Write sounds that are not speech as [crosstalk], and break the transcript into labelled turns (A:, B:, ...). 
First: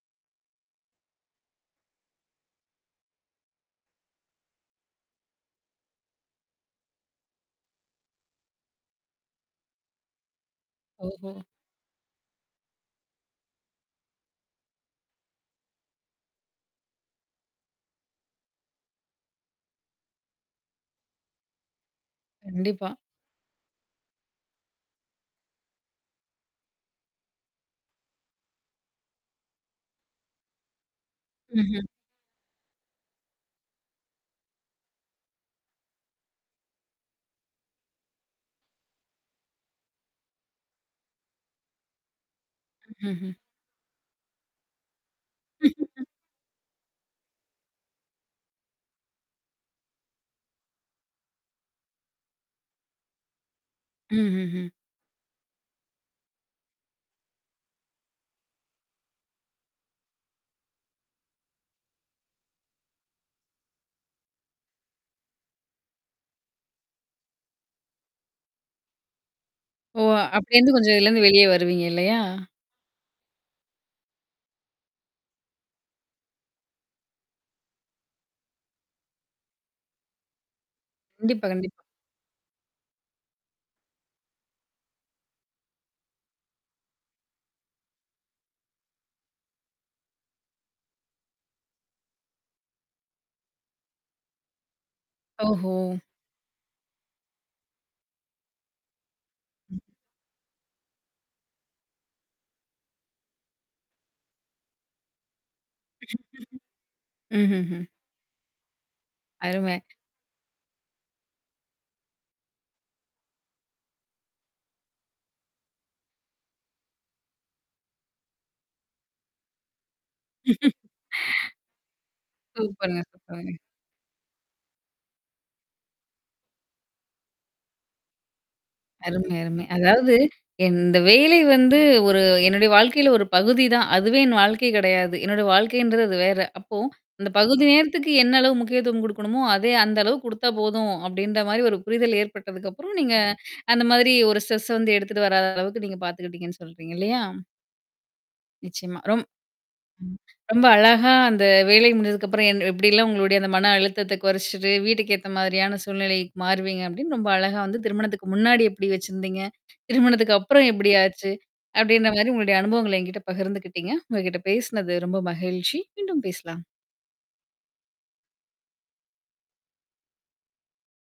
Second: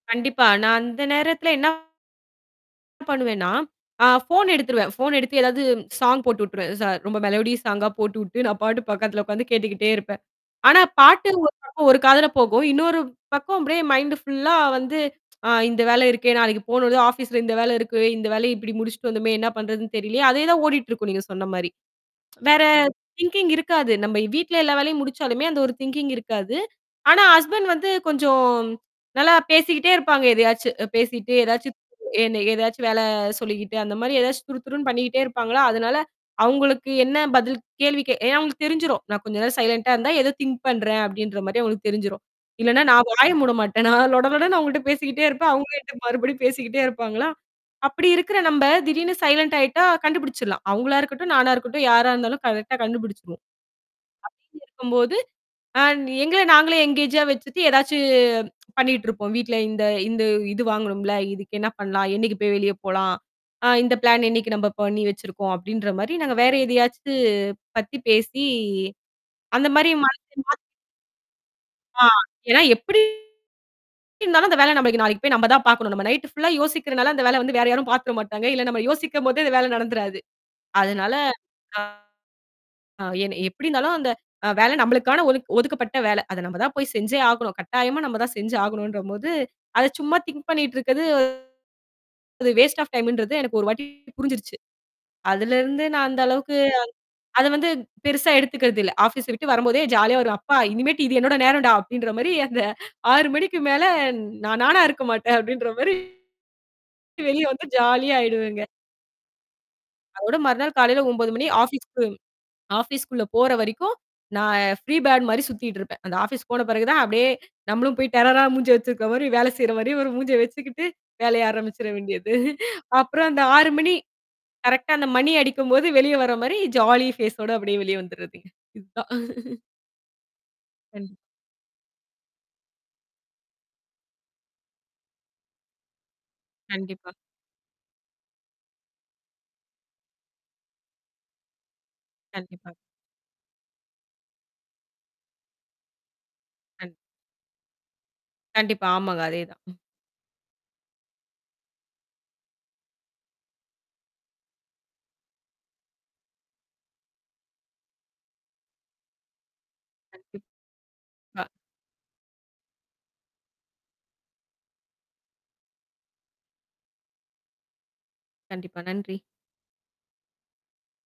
A: கண்டிப்பா நான் அந்த நேரத்தில என்ன பண்ணுவேன்னா, அ ஃபோன் எடுத்துருவேன். ஃபோன் எடுத்து ஏதாவது சாங் போட்டு விட்டுருவேன். ச ரொம்ப மெலோடிஸ் சாங்கா போட்டுவிட்டு நான் பாட்டுக்கு பக்கத்தில உட்காந்து கேட்டுக்கிட்டே இருப்பேன். ஆனா, பாட்டு
B: ஓஹோ!
A: ஒரு பக்கம் ஒரு காதில போகும். இன்னொரு பக்கம் அப்பிடியே மைண்ட் ஃபுல்லா வந்து [tsk] அ இந்த வேல இருக்கே நாளைக்கு போனோதும் ஆஃபீஸ்ல இந்த வேலை இருக்கு, இந்த வேலய இப்பிடி முடிச்சுட்டு வந்தோமே! என்ன பண்ணுறதுன்னு தெரியலயே! அதே தான் ஓடிட்டு இருக்கும் நீங்க சொன்னமாரி. [tsk] வேற
B: கண்டிப்பா.
A: திங்கிங் இருக்காது. நம்ப வீட்ல எல்லா வேலையும் முடிச்சாலுமே, அந்த ஒரு திங்கிங் இருக்காது. ஆனா, ஹஸ்பண்ட் வந்து கொஞ்சம் ம் நல்லா பேசிக்கிட்டே இருப்பாங்க, எதையாச்சு, அ பேசி்ட்டே எதாச்சு
B: ம்ஹ்ம்.
A: என்ன எதாச்சு வேலை சொல்லிக்கிட்டு அந்தமாரி எதாச்சு துருதுருன்னு பண்ணிக்கிட்டே இருப்பாங்களா! அதனால அவுங்களுக்கு என்ன பதில், கேள்வி கே ஏனா அவுங்களுக்கு தெரிஞ்சிடும். நான் கொஞ்ச நேரம் சைலன்ட்டா இருந்தா, ஏதோ திங்க் பண்றேன் அப்பிடின்றமாரி அவுங்களுக்கு தெரிஞ்சிரும். இல்லன்னா, நான் வாய
B: ம்ஹ்ம்.
A: மூட மாட்டேன். நான் லொட லொடன்னு அவர்கள்ட்ட பேசிகிட்டே இருப்பேன் அவுங்க என்ட்ட
B: [chuckles]
A: மறுபடியும் பேசிக்கிட்டே இருப்பாங்களா! அப்பிடி இருக்கிற நம்ப திடீர்னு சைலன்ட்டா ஆயிட்டா கண்டுபுடிச்சிட்லாம். அவுங்களா இருக்கட்டும், நானா இருக்கட்டும் யாரா இருந்தாலும் கரெக்ட்டா கண்டுபிடிச்சிடுவோம்.
B: ம்ஹ்ம்,
A: [unintelligible]
B: ம்.
A: இருக்கும்போது அ எங்கள நாங்களே எங்கேஜா வச்சிட்டு ஏதாச்சு பண்ணிட்டு இருப்போம், வீட்ல இந்த, இந்த இது வாங்கினோம்ல. இதுக்கு என்ன பணலாம். என்னக்கி போய் வெளிய போலாம். அ இந்த பிளான் என்னக்கி நம்ப பண்ணி வச்சிருக்கோம்! அப்பிடின்றமாரி நாங்க வேற எதையாச்சு பத்தி பேசி அந்தமாரி
B: ஓ!
A: மாத்தி,
B: அப்பிடி
A: மாத்
B: இருந்து கொஞ்சம் இதுலேருந்து வெளியே வருவீங்க
A: ஆ
B: இல்லயா!
A: ஏன்னா எப்பிடி இருந்தாலும் அந்த வேல நம்மளுக்கு நாளைக்கு போய் நம்ம தான் பார்க்கணும். நம்ப நைட் ஃபுல்லா யோசிக்கிறனால அந்த வேலைய வந்து வேற யாரும் பார்த்துற மாட்டாங்க. இல்ல நம்ப யோசிக்கும்போதே அந்த வேல நடந்துராது. அதனால,
B: கண்டிப்பா,
A: அ
B: கண்டிப்பா.
A: என்ன எப்பிடி இருந்தாலும் அந்த அ வேலை நமளுக்கான ஒதுக் ஒதுக்கப்பட்ட வேலை. அத நம்ம தான் போய் செஞ்சே ஆகணும். கட்டாயமா நம்ப தான் செஞ்சு ஆகணுன்ட்றபோது, அத சும்மா திங்க் பண்ணிட்டு இருக்கது, அது வேஸ்ட் ஆஃப் டைம்ன்றது எனக்கு ஒரு வாட்டி புரிஞ்சிருச்சு.
B: ஓஹோ!
A: அதிலருந்து நான் அந்த அளவுக்கு அத அதுவந்து பெருசா எடுத்துக்கிறதில்லை. ஆஃபீஸ் விட்டு வரும்போதே ஜாலியா வருவேன். அப்பா! இனிமேட்டு இது என்னோட நேரம்டா! அப்பிடின்றமாரி அந்த 6:00 மணிக்கு மேலே ந் நான் நானா இருக்கமாட்டேன் அப்பிடின்றமாரி
B: [chuckles]
A: வெளிய
B: ம்,
A: வந்து
B: ம்ஹ்ம்.
A: ஜாலியா ஆயிடுவேங்க.
B: அருமை.
A: அதோட மறுநாள் காலையில 9:00 மணி ஆஃபீஸுக்கும் ஆஃபீஸ்குள்ளே போற வரைக்கும் நான் ஃப்ரீ பேட் மாரி சுத்திட்டு இருப்பேன். அந்த ஆஃபீஸ் போன பிறகு தான் அப்பிடியே நம்மளும் போய் டெரரா மூஞ்சிய வச்சிருக்கிறமாரி வேல செய்றமாரி ஒரு மூஞ்ச
B: [chuckles]
A: வச்சுக்கிட்டு, வேலைய ஆரம்பிச்சிற வேண்டியது.
B: சூப்பருங்க,
A: அப்புறம் அந்த
B: சூப்பருங்க.
A: 6:00 மணி கரெக்ட்டா அந்த மணி அடிக்கும்போது வெளியே வரமாரி ஜாலி ஃபேஸோட அப்பிடியே வெளியே வந்துர்றதுங்க, இதுதான்
B: அருமை,
A: [chuckles]
B: அருமை. அதாவது இந்த
A: [unintelligible]
B: வேலை வந்து ஒரு என்னுடைய வாழ்க்கையில ஒரு பகுதி தான். அதுவே என் வாழ்க்கை கிடையாது. என்னுடைய வாழ்க்கைன்றது அது வேற. அப்போ
A: கண்டிப்பா.
B: அந்த பகுதி நேரத்துக்கு என்ன அளவு முக்கியத்துவம் கொடுக்கணுமோ! அதே அந்த அளவு கொடுத்தா போதும் அப்பிடின்றமாரி ஒரு புரிதல் ஏற்பட்டதுக்கு
A: கண்டிப்பா.
B: அப்புறம், நீங்க அந்த மாதிரி ஒரு ஸ்ட்ரெஸ்ஸ வந்து எடுத்துட்டு வராத அளவுக்கு நீங்க பார்த்துக்கிட்டிங்கன்னு
A: கண்
B: சொல்றீங்க இல்லயா!
A: கண்டிப்பா,
B: நிச்சயமா. ரொம்
A: ஆமாங்க அதேதான்.
B: ம் ரொம்ப அழகா அந்த வேலை முடிஞ்சதுக்கு அப்புறம் என் எப்பிடியெல்லாம் உங்களுடைய அந்த மன அழுத்தத்த குறச்சிட்டு, வீட்டுக்கு ஏத்தமாரியான சூழ்நிலை மாறுவீங்க அப்பிடின்னு ரொம்ப அழகா வந்து திருமணத்துக்கு முன்னாடி எப்பிடி வச்சிருந்தீங்க. திருமணத்துக்கு
A: கண்டிப்
B: அப்புறம் எப்படி ஆச்சு?
A: பா.
B: அப்பிடின்றமாரி உங்களுடைய அனுபவங்கள என்கிட்ட பகிர்ந்துக்கிட்டீங்க. உங்கக்கிட்ட பேசினது ரொம்ப மகிழ்ச்சி. மீண்டும் பேசலாம்
A: கண்டிப்பா, நன்றி.